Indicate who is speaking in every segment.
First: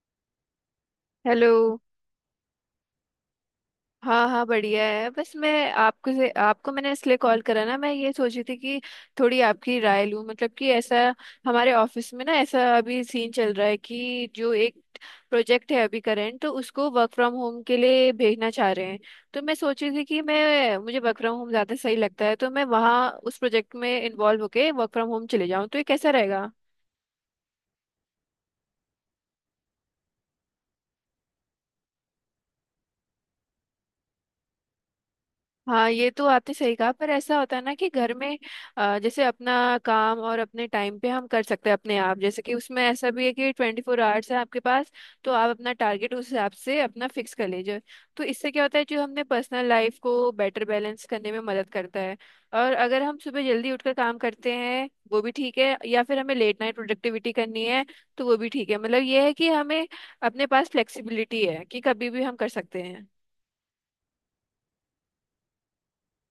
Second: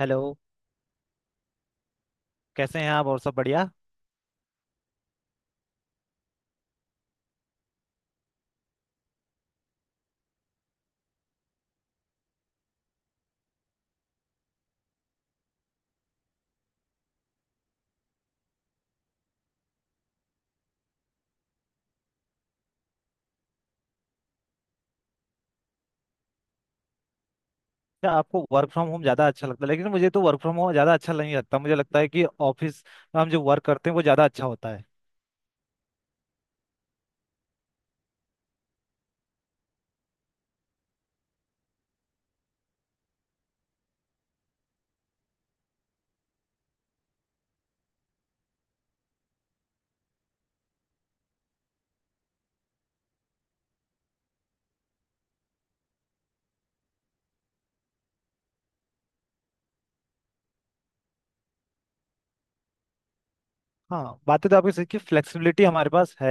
Speaker 1: Hello.
Speaker 2: Hello.
Speaker 1: कैसे हैं आप? और सब बढ़िया?
Speaker 2: हाँ हाँ बढ़िया है। बस मैं आपको मैंने इसलिए कॉल करा ना, मैं ये सोची थी कि थोड़ी आपकी राय लूँ। मतलब कि ऐसा हमारे ऑफिस में ना, ऐसा अभी सीन चल रहा है कि जो एक प्रोजेक्ट है अभी करंट, तो उसको वर्क फ्रॉम होम के लिए भेजना चाह रहे हैं। तो मैं सोची थी कि मैं मुझे वर्क फ्रॉम होम ज़्यादा सही लगता है, तो मैं वहाँ उस प्रोजेक्ट में इन्वॉल्व होके वर्क फ्रॉम होम चले जाऊँ, तो ये कैसा रहेगा?
Speaker 1: क्या आपको वर्क फ्रॉम होम ज़्यादा अच्छा लगता है? लेकिन मुझे तो वर्क फ्रॉम होम ज़्यादा अच्छा नहीं लगता। मुझे लगता है कि ऑफिस में हम जो वर्क करते हैं वो ज़्यादा अच्छा होता है।
Speaker 2: हाँ, ये तो आपने सही कहा, पर ऐसा होता है ना कि घर में जैसे अपना काम और अपने टाइम पे हम कर सकते हैं अपने आप। जैसे कि उसमें ऐसा भी है कि 24 आवर्स है आपके पास, तो आप अपना टारगेट उस हिसाब से अपना फिक्स कर लीजिए। तो इससे क्या होता है, जो हमने पर्सनल लाइफ को बेटर बैलेंस करने में मदद करता है। और अगर हम सुबह जल्दी उठकर काम करते हैं वो भी ठीक है, या फिर हमें लेट नाइट प्रोडक्टिविटी करनी है तो वो भी ठीक है। मतलब ये है कि हमें अपने पास फ्लेक्सिबिलिटी है कि कभी भी हम कर सकते हैं।
Speaker 1: हाँ, बातें तो आपकी सही कि फ्लेक्सिबिलिटी हमारे पास है।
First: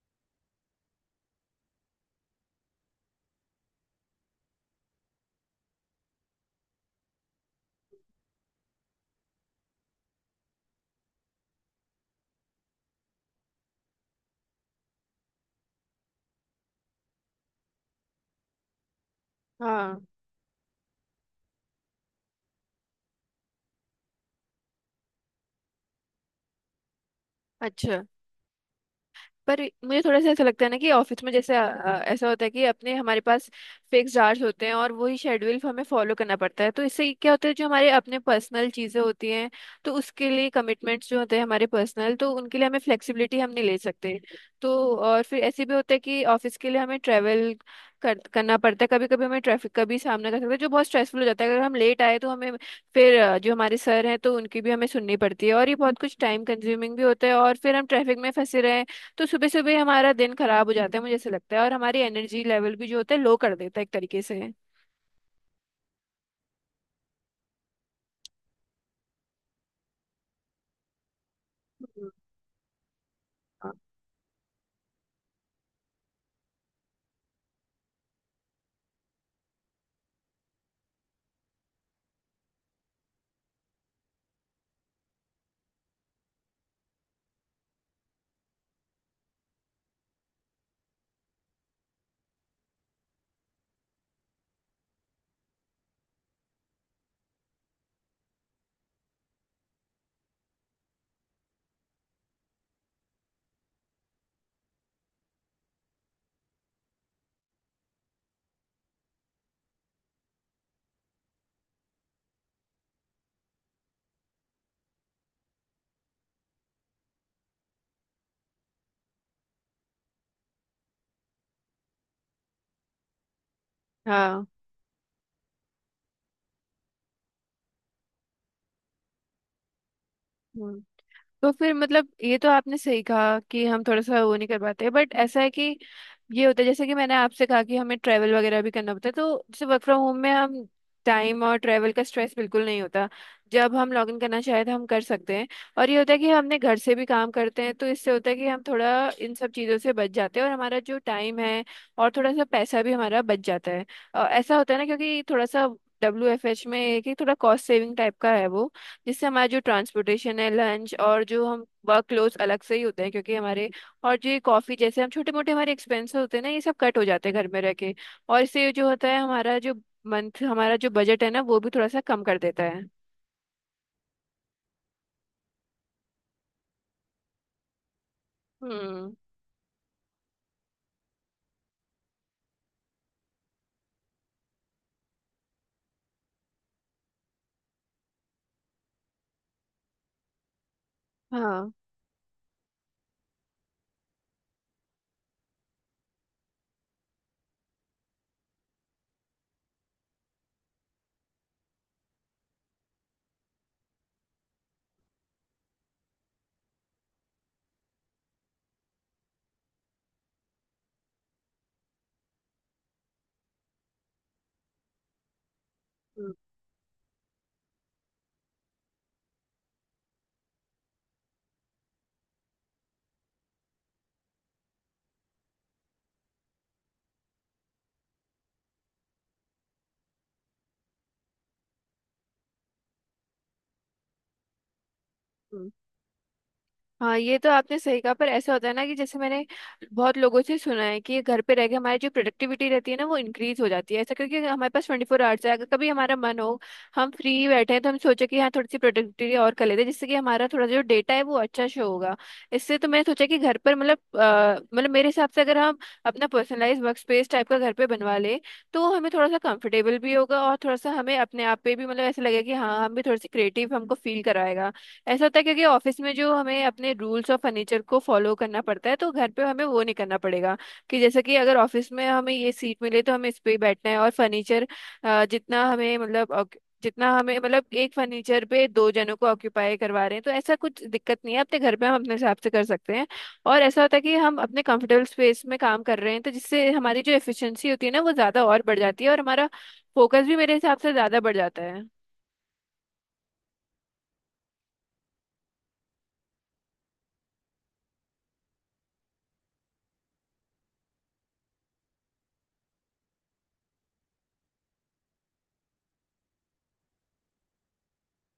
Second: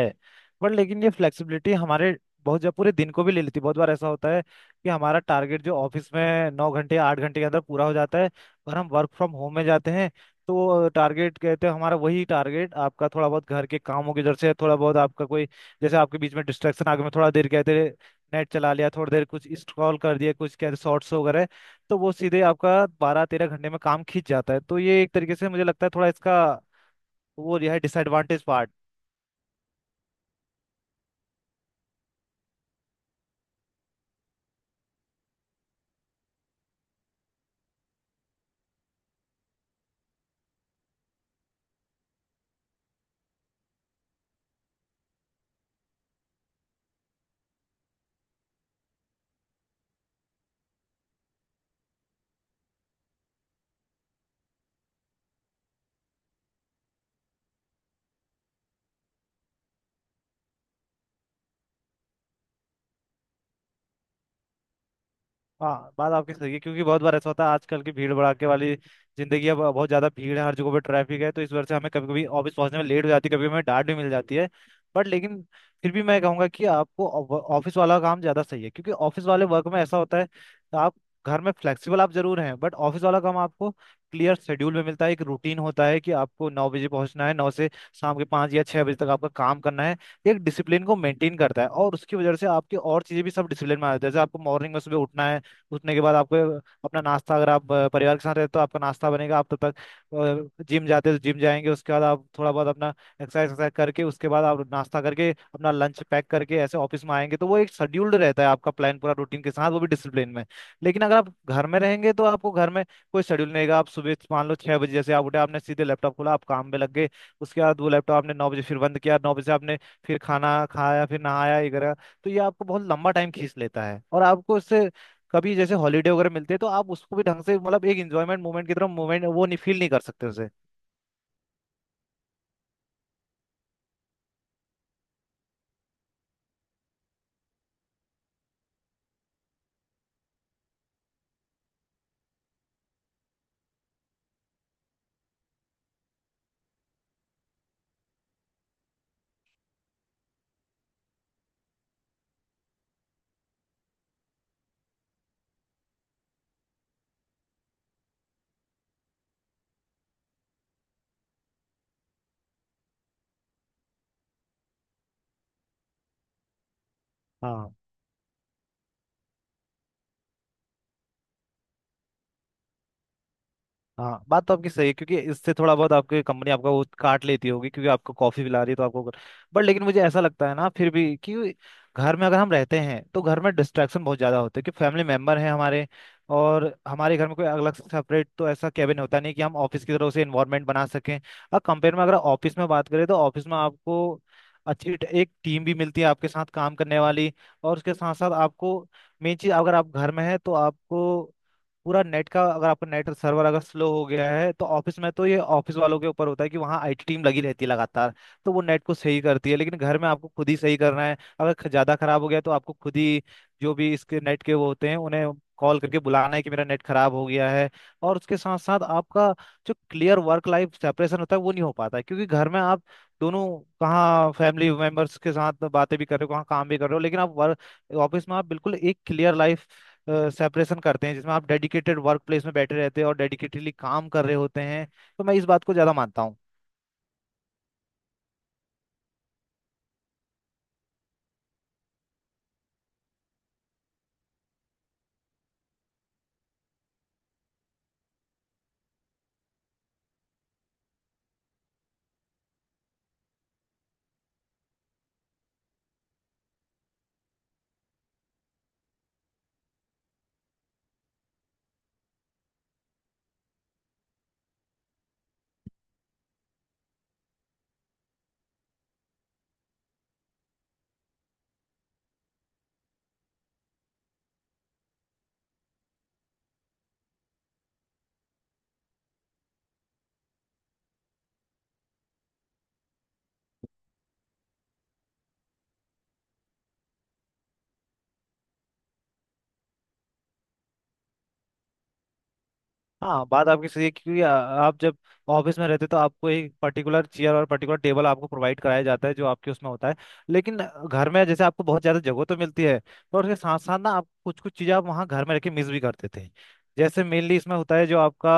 Speaker 1: बट लेकिन ये फ्लेक्सिबिलिटी हमारे बहुत जब पूरे दिन को भी ले लेती है। बहुत बार ऐसा होता है कि हमारा टारगेट जो ऑफिस में 9 घंटे 8 घंटे के अंदर पूरा हो जाता है, और हम वर्क फ्रॉम होम में जाते हैं तो टारगेट कहते हैं हमारा वही टारगेट आपका थोड़ा बहुत घर के कामों की वजह से, थोड़ा बहुत आपका कोई जैसे आपके बीच में डिस्ट्रैक्शन आ गया, मैं थोड़ा देर कहते हैं नेट चला लिया थोड़ी देर, कुछ स्क्रॉल
Speaker 2: हाँ।
Speaker 1: कर दिया, कुछ कहते शॉर्ट्स वगैरह, तो वो सीधे आपका 12-13 घंटे में काम खींच जाता है। तो ये एक तरीके से मुझे लगता है थोड़ा इसका तो वो जो है
Speaker 2: अच्छा।
Speaker 1: Disadvantage part.
Speaker 2: पर मुझे थोड़ा सा ऐसा लगता है ना कि ऑफिस में जैसे ऐसा होता है कि अपने हमारे पास फिक्स आवर्स होते हैं और वही शेड्यूल हमें फॉलो करना पड़ता है। तो इससे क्या होता है, जो हमारे अपने पर्सनल चीज़ें होती हैं तो उसके लिए कमिटमेंट्स जो होते हैं हमारे पर्सनल, तो उनके लिए हमें फ्लेक्सिबिलिटी हम नहीं ले सकते। तो और फिर ऐसे भी होता है कि ऑफिस के लिए हमें ट्रैवल करना पड़ता है। कभी कभी हमें ट्रैफिक का भी सामना कर सकते हैं जो बहुत स्ट्रेसफुल हो जाता है अगर हम लेट आए, तो हमें फिर जो हमारे सर हैं तो उनकी भी हमें सुननी पड़ती है, और ये बहुत कुछ टाइम कंज्यूमिंग भी होता है। और फिर हम ट्रैफिक में फंसे रहे, तो सुबह सुबह हमारा दिन खराब हो जाता है, मुझे ऐसा लगता है। और हमारी एनर्जी लेवल भी जो होता है लो कर देता है एक तरीके से।
Speaker 1: हाँ, बात आपकी सही है क्योंकि बहुत बार ऐसा होता है आजकल की भीड़ भड़ाके वाली जिंदगी है, बहुत ज्यादा भीड़ है हर जगह पे ट्रैफिक है, तो इस वजह से हमें कभी
Speaker 2: हम्म,
Speaker 1: कभी ऑफिस पहुंचने में लेट हो जाती है, कभी हमें
Speaker 2: हाँ।
Speaker 1: डांट भी मिल जाती है। बट लेकिन फिर भी मैं कहूंगा कि आपको ऑफिस वाला काम ज्यादा सही है, क्योंकि ऑफिस वाले वर्क में ऐसा होता है तो आप घर में फ्लेक्सिबल आप जरूर हैं, बट ऑफिस वाला काम आपको क्लियर शेड्यूल में मिलता है। एक रूटीन होता है कि आपको 9 बजे पहुंचना है, नौ से शाम के 5 या 6 बजे तक आपका काम करना है। एक डिसिप्लिन को मेंटेन करता है और उसकी वजह से आपकी और चीजें भी सब डिसिप्लिन में आ जाती है। जैसे आपको मॉर्निंग में सुबह उठना है, उठने के बाद आपको अपना नाश्ता, अगर आप परिवार के साथ रहते हो तो आपका नाश्ता बनेगा, आप तब तक जिम जाते हो तो जिम जाएंगे, उसके बाद आप थोड़ा बहुत अपना एक्सरसाइज एक्सरसाइज करके, उसके बाद आप नाश्ता करके अपना लंच पैक करके ऐसे ऑफिस में आएंगे, तो वो एक शेड्यूल्ड रहता है, आपका प्लान पूरा रूटीन के साथ वो भी डिसिप्लिन में। लेकिन अगर आप घर में रहेंगे तो आपको घर में कोई शेड्यूल नहीं रहेगा। आप सुबह मान लो 6 बजे जैसे आप उठे आपने सीधे लैपटॉप खोला, आप काम में लग गए, उसके बाद वो लैपटॉप आपने 9 बजे फिर बंद किया, 9 बजे आपने फिर खाना खाया फिर नहाया ये करा, तो ये आपको बहुत लंबा टाइम खींच लेता है। और
Speaker 2: हाँ।
Speaker 1: आपको इससे कभी जैसे हॉलीडे वगैरह मिलते हैं तो आप उसको भी ढंग से, मतलब एक एंजॉयमेंट मोमेंट की तरह मोमेंट वो नहीं फील नहीं कर सकते उसे।
Speaker 2: हम्म। तो फिर मतलब ये तो आपने सही कहा कि हम थोड़ा सा वो नहीं कर पाते, बट ऐसा है कि ये होता है जैसे कि मैंने आपसे कहा कि हमें ट्रैवल वगैरह भी करना होता है। तो जैसे वर्क फ्रॉम होम में हम टाइम और ट्रैवल का स्ट्रेस बिल्कुल नहीं होता। जब हम लॉग इन करना चाहे तो हम कर सकते हैं। और ये होता है कि हमने घर से भी काम करते हैं तो इससे होता है कि हम थोड़ा इन सब चीज़ों से बच जाते हैं, और हमारा जो टाइम है और थोड़ा सा पैसा भी हमारा बच जाता है। ऐसा होता है ना क्योंकि थोड़ा सा WFH में एक ही थोड़ा कॉस्ट सेविंग टाइप का है, वो जिससे हमारा जो ट्रांसपोर्टेशन है, लंच, और जो हम वर्क क्लोथ अलग से ही होते हैं क्योंकि हमारे, और जो ये कॉफ़ी जैसे हम छोटे मोटे हमारे एक्सपेंसेस होते हैं ना, ये सब कट हो जाते हैं घर में रह
Speaker 1: हाँ,
Speaker 2: के। और इससे जो होता है हमारा जो मंथ, हमारा जो बजट है ना, वो भी थोड़ा सा कम कर देता है।
Speaker 1: हाँ, बात तो आपकी सही है क्योंकि इससे थोड़ा बहुत आपकी कंपनी आपका वो काट लेती होगी क्योंकि आपको कॉफी पिला रही है तो आपको।
Speaker 2: हम्म।
Speaker 1: बट लेकिन मुझे ऐसा लगता है ना फिर भी कि घर में अगर हम रहते हैं तो घर में डिस्ट्रैक्शन बहुत ज्यादा होते हैं, कि फैमिली मेंबर हैं हमारे, और हमारे घर में कोई अलग से सेपरेट तो ऐसा कैबिन होता नहीं कि हम ऑफिस की तरह से इन्वायरमेंट बना सकें। और
Speaker 2: हाँ।
Speaker 1: कंपेयर में अगर ऑफिस में बात करें तो ऑफिस में आपको अच्छी एक टीम भी मिलती है आपके साथ काम करने वाली, और उसके साथ साथ आपको मेन चीज अगर आप घर में है तो आपको पूरा नेट का अगर आपका नेट सर्वर अगर स्लो हो गया है तो ऑफिस में तो ये ऑफिस वालों के ऊपर होता है कि वहाँ आईटी टीम लगी रहती है लगातार, तो वो नेट को सही करती है। लेकिन घर में आपको खुद ही सही करना है, अगर ज्यादा खराब हो गया तो आपको खुद ही जो भी इसके नेट के वो होते हैं उन्हें कॉल करके
Speaker 2: हम्म।
Speaker 1: बुलाना है कि मेरा नेट खराब हो गया है। और उसके साथ साथ आपका जो क्लियर वर्क लाइफ सेपरेशन होता है वो नहीं हो पाता है, क्योंकि घर में आप दोनों कहाँ फैमिली मेंबर्स के साथ बातें भी कर रहे हो कहाँ काम भी कर रहे हो, लेकिन आप वर्क ऑफिस में आप बिल्कुल एक क्लियर लाइफ सेपरेशन करते हैं जिसमें आप डेडिकेटेड वर्क प्लेस में बैठे रहते हैं और डेडिकेटेडली काम कर रहे होते हैं। तो मैं इस बात
Speaker 2: हम्म।
Speaker 1: को ज़्यादा मानता हूँ।
Speaker 2: हाँ, ये तो आपने सही कहा पर ऐसा होता है ना कि जैसे मैंने बहुत लोगों से सुना है कि घर पे रह के हमारी जो प्रोडक्टिविटी रहती है ना वो इंक्रीज हो जाती है। ऐसा करके हमारे पास 24 आवर्स है, अगर कभी हमारा मन हो हम फ्री बैठे हैं, तो हम सोचे कि हाँ थोड़ी सी प्रोडक्टिविटी और कर लेते हैं, जिससे कि हमारा थोड़ा जो डेटा है वो अच्छा शो होगा। इससे तो मैंने सोचा कि घर पर मतलब मतलब मेरे हिसाब से अगर हम अपना पर्सनलाइज वर्क स्पेस टाइप का घर पे बनवा ले, तो हमें थोड़ा सा कंफर्टेबल भी होगा और थोड़ा सा हमें अपने आप पे भी मतलब ऐसा लगेगा कि हाँ हम भी थोड़ी सी क्रिएटिव, हमको फील कराएगा। ऐसा होता है क्योंकि ऑफिस में जो हमें अपने रूल्स और फर्नीचर को फॉलो करना पड़ता है तो घर पे हमें वो नहीं करना पड़ेगा। कि जैसे कि अगर ऑफिस में हमें ये सीट मिले तो हमें इस पे ही बैठना है, और फर्नीचर जितना हमें मतलब जितना हमें मतलब एक फर्नीचर पे दो जनों को ऑक्यूपाई करवा रहे हैं, तो ऐसा कुछ दिक्कत नहीं है अपने घर पे हम अपने हिसाब से कर सकते हैं। और ऐसा होता है कि हम अपने कंफर्टेबल स्पेस में काम कर रहे हैं, तो जिससे हमारी जो एफिशिएंसी होती है ना वो ज़्यादा और बढ़ जाती है और हमारा फोकस भी मेरे हिसाब से ज़्यादा बढ़ जाता है।
Speaker 1: हाँ, बात आपकी सही है क्योंकि आप जब ऑफिस में रहते तो आपको एक पर्टिकुलर चेयर और पर्टिकुलर टेबल आपको प्रोवाइड कराया जाता है जो आपके उसमें होता है। लेकिन घर में जैसे आपको बहुत ज़्यादा जगह तो मिलती है, पर उसके साथ साथ ना आप कुछ कुछ चीज़ें आप वहाँ घर में रख के मिस भी करते थे, जैसे मेनली इसमें होता है जो आपका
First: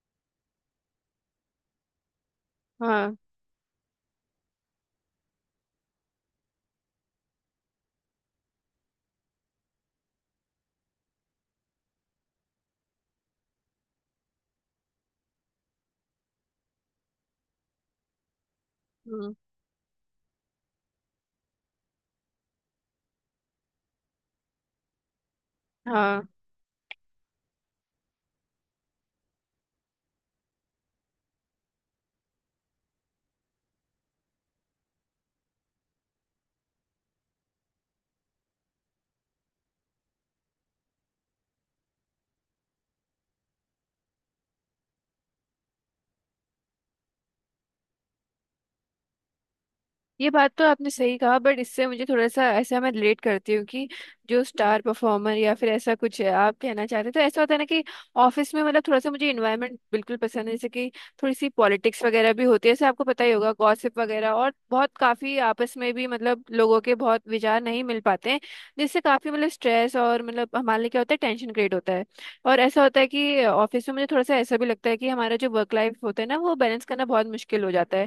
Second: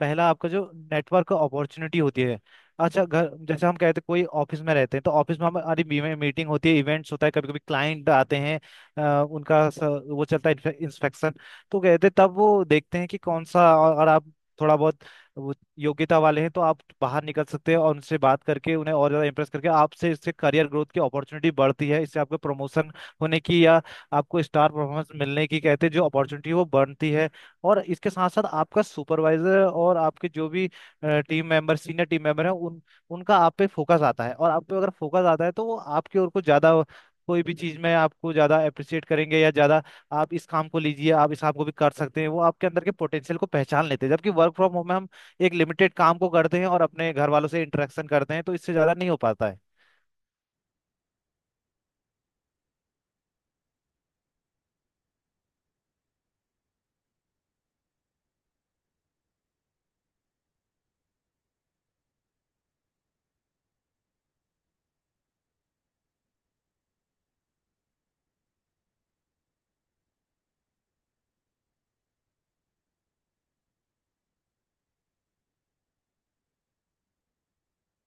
Speaker 1: पहला आपका जो नेटवर्क अपॉर्चुनिटी होती है। अच्छा
Speaker 2: हाँ।
Speaker 1: घर जैसे हम कहते हैं कोई ऑफिस में रहते हैं तो ऑफिस में हमारी मीटिंग होती है, इवेंट्स होता है, कभी कभी क्लाइंट आते हैं, उनका वो चलता है इंस्पेक्शन, तो कहते तब वो देखते हैं कि कौन सा अगर आप थोड़ा बहुत वो योग्यता वाले हैं तो आप बाहर निकल सकते हैं और उनसे बात करके उन्हें और ज़्यादा
Speaker 2: हम्म।
Speaker 1: इम्प्रेस करके आपसे इससे करियर ग्रोथ की अपॉर्चुनिटी बढ़ती है, इससे आपको प्रमोशन होने की या आपको स्टार परफॉर्मेंस मिलने की कहते हैं जो
Speaker 2: हाँ,
Speaker 1: अपॉर्चुनिटी वो बढ़ती है। और इसके साथ साथ आपका सुपरवाइजर और आपके जो भी team member senior team member हैं उन उनका आप पे फोकस आता है और आप पे अगर फोकस आता है तो वो आपकी ओर को ज़्यादा कोई भी चीज़ में आपको ज़्यादा अप्रिशिएट करेंगे या ज़्यादा आप इस काम को लीजिए आप इस काम को भी कर सकते हैं वो आपके अंदर के पोटेंशियल को पहचान लेते हैं। जबकि वर्क फ्रॉम होम में हम एक लिमिटेड काम को करते हैं और अपने घर वालों से इंटरेक्शन करते हैं तो इससे ज्यादा नहीं हो पाता है।
Speaker 2: ये बात तो आपने सही कहा, बट इससे मुझे थोड़ा सा ऐसा मैं रिलेट करती हूँ कि जो स्टार परफॉर्मर या फिर ऐसा कुछ है आप कहना चाहते हैं, तो ऐसा होता है ना कि ऑफिस में मतलब थोड़ा सा मुझे इन्वायरमेंट बिल्कुल पसंद है, जैसे कि थोड़ी सी पॉलिटिक्स वगैरह भी होती है, जैसे आपको पता ही होगा गॉसिप वगैरह, और बहुत काफी आपस में भी मतलब लोगों के बहुत विचार नहीं मिल पाते हैं, जिससे काफी मतलब स्ट्रेस और मतलब हमारे लिए क्या होता है टेंशन क्रिएट होता है। और ऐसा होता है कि ऑफिस में मुझे थोड़ा सा ऐसा भी लगता है कि हमारा जो वर्क लाइफ होता है ना वो बैलेंस करना बहुत मुश्किल हो जाता है।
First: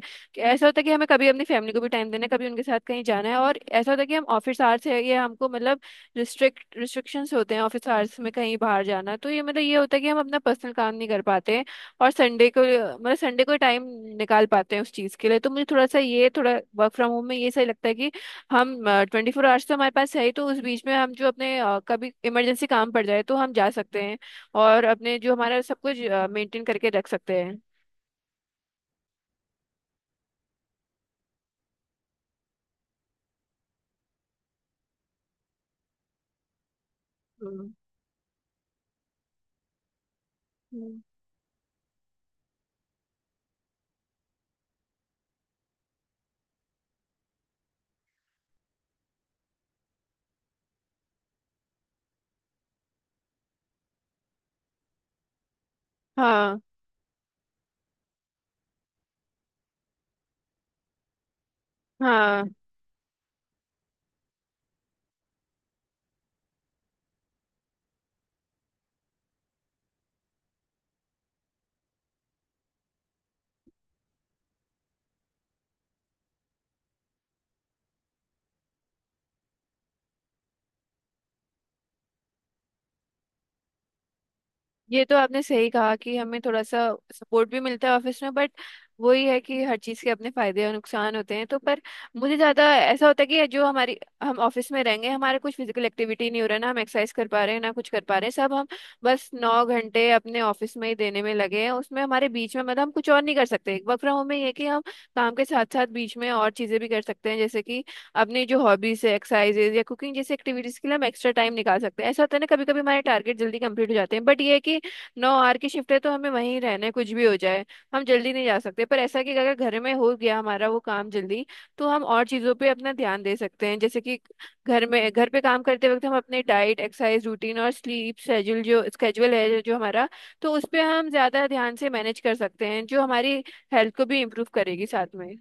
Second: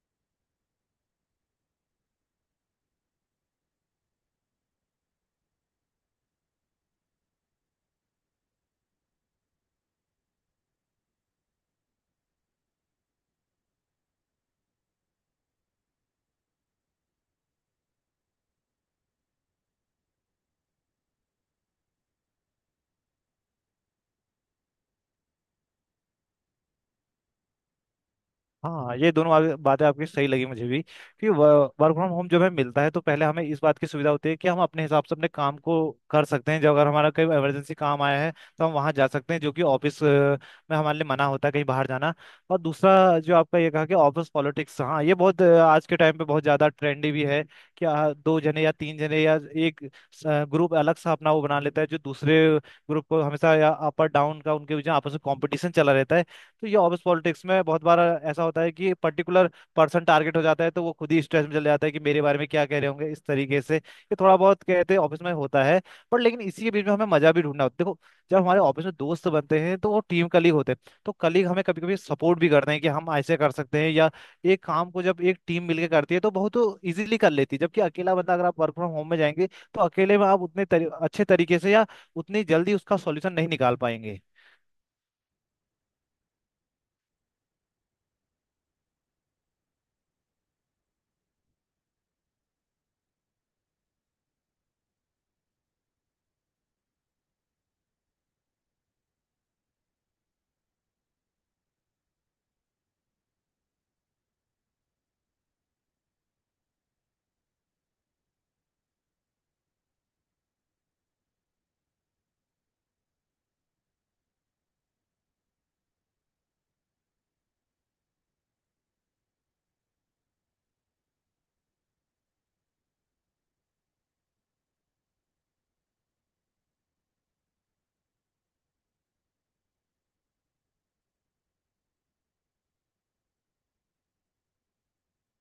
Speaker 2: ऐसा होता है कि हमें कभी अपनी फैमिली को भी टाइम देना है, कभी उनके साथ कहीं जाना है, और ऐसा होता है कि हम ऑफिस आवर्स है, ये हमको मतलब रिस्ट्रिक्ट रिस्ट्रिक्शंस होते हैं ऑफिस आवर्स में कहीं बाहर जाना, तो ये मतलब ये होता है कि हम अपना पर्सनल काम नहीं कर पाते हैं। और संडे को मतलब संडे को टाइम निकाल पाते हैं उस चीज़ के लिए। तो मुझे थोड़ा सा ये थोड़ा वर्क फ्रॉम होम में ये सही लगता है कि हम 24 आवर्स तो हमारे पास है ही, तो उस बीच में हम जो अपने कभी इमरजेंसी काम पड़ जाए तो हम जा सकते हैं और अपने जो हमारा सब कुछ मेंटेन करके रख सकते हैं।
Speaker 1: हाँ, ये दोनों बातें बातें आपकी सही लगी मुझे भी, कि वर्क फ्रॉम होम जब हमें मिलता है तो पहले हमें इस बात की सुविधा होती है कि हम अपने हिसाब से अपने काम को कर सकते हैं। जब अगर हमारा कोई
Speaker 2: हम्म।
Speaker 1: इमरजेंसी काम आया है तो हम वहाँ जा सकते हैं, जो कि ऑफिस में हमारे
Speaker 2: हम्म।
Speaker 1: लिए मना होता है कहीं बाहर जाना। और दूसरा जो आपका ये कहा कि ऑफिस पॉलिटिक्स, हाँ ये बहुत आज के टाइम पे बहुत ज़्यादा ट्रेंडी भी है, कि दो जने या तीन जने या एक ग्रुप अलग सा अपना वो बना लेता है जो दूसरे ग्रुप को हमेशा या अपर डाउन का उनके बीच में आपस में कॉम्पिटिशन चला रहता है।
Speaker 2: हाँ।
Speaker 1: तो ये ऑफिस पॉलिटिक्स में बहुत बार ऐसा होता है कि पर्टिकुलर पर्सन टारगेट हो जाता है, तो वो खुद ही स्ट्रेस में चले जाता है कि मेरे बारे
Speaker 2: हाँ,
Speaker 1: में क्या कह रहे होंगे, इस तरीके से ये थोड़ा बहुत कहते हैं ऑफिस में होता है। पर लेकिन इसी के बीच में हमें मजा भी ढूंढना होता है। देखो, जब हमारे ऑफिस में दोस्त बनते हैं तो वो टीम कलीग होते हैं, तो कलीग हमें कभी कभी सपोर्ट भी करते हैं, कि हम ऐसे कर सकते हैं या एक काम को जब एक टीम मिलकर करती है तो बहुत इजीली कर लेती है। जबकि अकेला बंदा अगर आप वर्क फ्रॉम होम में जाएंगे तो अकेले में आप उतने अच्छे तरीके से या उतनी जल्दी उसका सॉल्यूशन नहीं निकाल पाएंगे।
Speaker 2: ये तो आपने सही कहा कि हमें थोड़ा सा सपोर्ट भी मिलता है ऑफिस में, बट वही है कि हर चीज़ के अपने फायदे और नुकसान होते हैं। तो पर मुझे ज़्यादा ऐसा होता है कि जो हमारी, हम ऑफिस में रहेंगे हमारा कुछ फिजिकल एक्टिविटी नहीं हो रहा, ना हम एक्सरसाइज कर पा रहे हैं ना कुछ कर पा रहे हैं, सब हम बस 9 घंटे अपने ऑफिस में ही देने में लगे हैं, उसमें हमारे बीच में मतलब हम कुछ और नहीं कर सकते। वर्क फ्रॉम होम में ये है कि हम काम के साथ साथ बीच में और चीज़ें भी कर सकते हैं, जैसे कि अपनी जो हॉबीज है एक्सरसाइजेज या कुकिंग जैसी एक्टिविटीज़ के लिए हम एक्स्ट्रा टाइम निकाल सकते हैं। ऐसा होता है ना कभी कभी हमारे टारगेट जल्दी कंप्लीट हो जाते हैं, बट ये है कि 9 आर की शिफ्ट है तो हमें वहीं रहना है कुछ भी हो जाए, हम जल्दी नहीं जा सकते। पर ऐसा है कि अगर घर में हो गया हमारा वो काम जल्दी तो हम और चीज़ों पे अपना ध्यान दे सकते हैं। जैसे कि घर में, घर पे काम करते वक्त हम अपने डाइट एक्सरसाइज रूटीन और स्लीप शेड्यूल, जो स्केड्यूल है जो हमारा, तो उस पे हम ज़्यादा ध्यान से मैनेज कर सकते हैं, जो हमारी हेल्थ को भी इम्प्रूव करेगी साथ में।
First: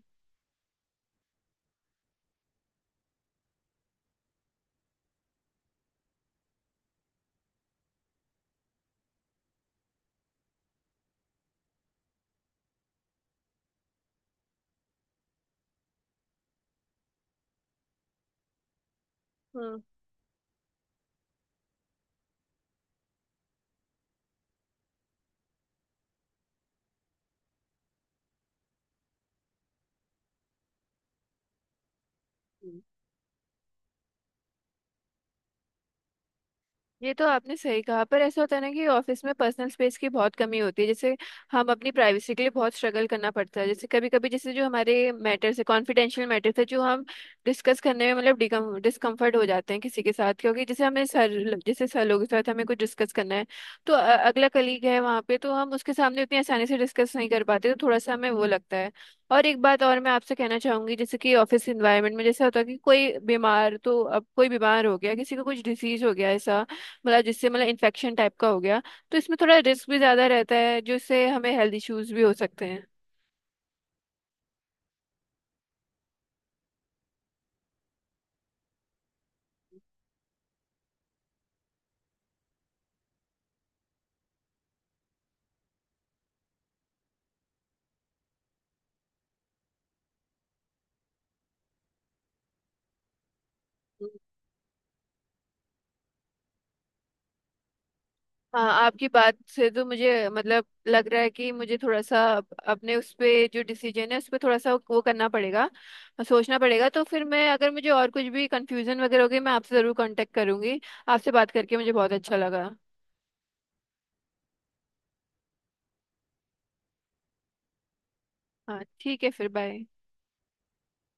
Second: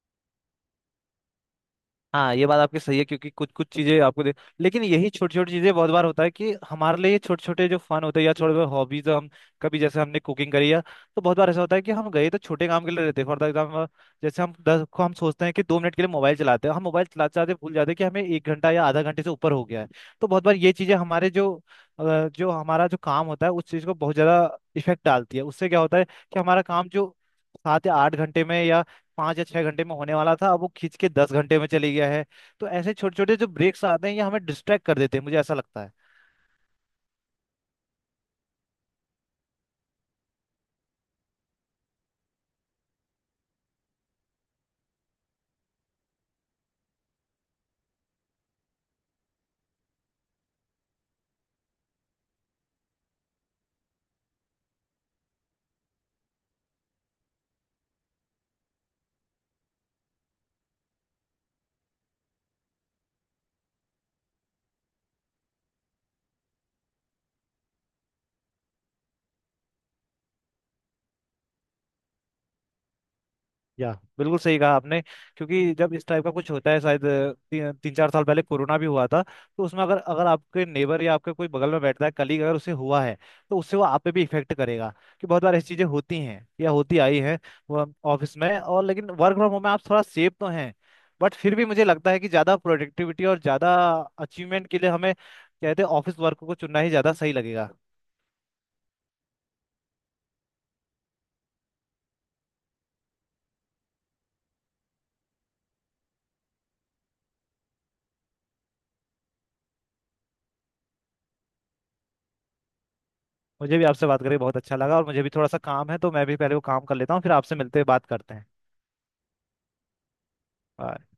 Speaker 1: हाँ, ये बात आपकी सही है क्योंकि कुछ कुछ चीजें आपको दे, लेकिन यही छोटी छोटी चीजें बहुत बार होता है कि हमारे लिए छोटे छोटे जो फन होते हैं या छोटे छोटे हॉबीज हम कभी जैसे हमने कुकिंग करी है, तो बहुत बार ऐसा होता है कि हम गए तो छोटे काम के लिए रहते हैं, फॉर एग्जाम्पल जैसे हम दस को हम सोचते हैं कि 2 मिनट के लिए मोबाइल चलाते हैं हम मोबाइल चलाते चलाते भूल जाते हैं कि हमें 1 घंटा या आधा घंटे से ऊपर हो गया है। तो बहुत बार ये चीजें हमारे जो जो हमारा जो काम होता है उस चीज को बहुत ज्यादा इफेक्ट डालती है। उससे क्या होता है कि हमारा काम जो 7 या 8 घंटे में या 5 या 6 घंटे में होने वाला था अब वो खींच के 10 घंटे में चले गया है। तो
Speaker 2: हम्म।
Speaker 1: ऐसे छोटे छोटे जो ब्रेक्स आते हैं ये हमें डिस्ट्रैक्ट कर देते हैं मुझे ऐसा लगता है।
Speaker 2: ये तो आपने सही कहा पर ऐसा होता है ना कि ऑफिस में पर्सनल स्पेस की बहुत कमी होती है, जैसे हम अपनी प्राइवेसी के लिए बहुत स्ट्रगल करना पड़ता है। जैसे कभी कभी जैसे जो हमारे मैटर्स है, कॉन्फिडेंशियल मैटर्स है, जो हम डिस्कस करने में मतलब डिकम डिस्कम्फर्ट हो जाते हैं किसी के साथ, क्योंकि जैसे हमें सर, जैसे सर लोगों के साथ हमें कुछ डिस्कस करना है तो अगला कलीग है वहाँ पे, तो हम उसके सामने उतनी आसानी से डिस्कस नहीं कर पाते, तो थोड़ा सा हमें वो लगता है। और एक बात और मैं आपसे कहना चाहूंगी, जैसे कि ऑफिस इन्वायरमेंट में जैसा होता है कि कोई बीमार, तो अब कोई बीमार हो गया, किसी को कुछ डिसीज हो गया, ऐसा मतलब जिससे मतलब इन्फेक्शन टाइप का हो गया, तो इसमें थोड़ा रिस्क भी ज्यादा रहता है जिससे हमें हेल्थ इश्यूज भी हो सकते हैं।
Speaker 1: या बिल्कुल सही कहा आपने, क्योंकि जब इस टाइप का कुछ होता है शायद 3-4 साल पहले कोरोना भी हुआ था, तो उसमें अगर अगर आपके नेबर या आपके कोई बगल में बैठता है कलीग अगर उसे हुआ है तो उससे वो आप पे भी इफेक्ट करेगा। कि बहुत बार ऐसी चीजें होती हैं या होती आई हैं वो ऑफिस में। और लेकिन वर्क फ्रॉम होम में आप थोड़ा सेफ तो हैं, बट फिर भी मुझे लगता है कि ज्यादा प्रोडक्टिविटी और ज्यादा अचीवमेंट के लिए हमें कहते हैं ऑफिस वर्क को चुनना ही ज्यादा सही लगेगा।
Speaker 2: हाँ, आपकी बात से तो मुझे मतलब लग रहा है कि मुझे थोड़ा सा अपने उस पे जो डिसीजन है उस पे थोड़ा सा वो करना पड़ेगा, सोचना पड़ेगा। तो फिर मैं अगर मुझे और कुछ भी कंफ्यूजन वगैरह होगी मैं आपसे जरूर कांटेक्ट करूंगी। आपसे बात करके मुझे बहुत अच्छा लगा।
Speaker 1: मुझे भी आपसे बात करके बहुत अच्छा लगा, और मुझे भी थोड़ा सा काम है तो मैं भी पहले वो काम कर लेता हूँ फिर आपसे मिलते बात करते हैं।
Speaker 2: हाँ ठीक है, फिर बाय।
Speaker 1: Bye.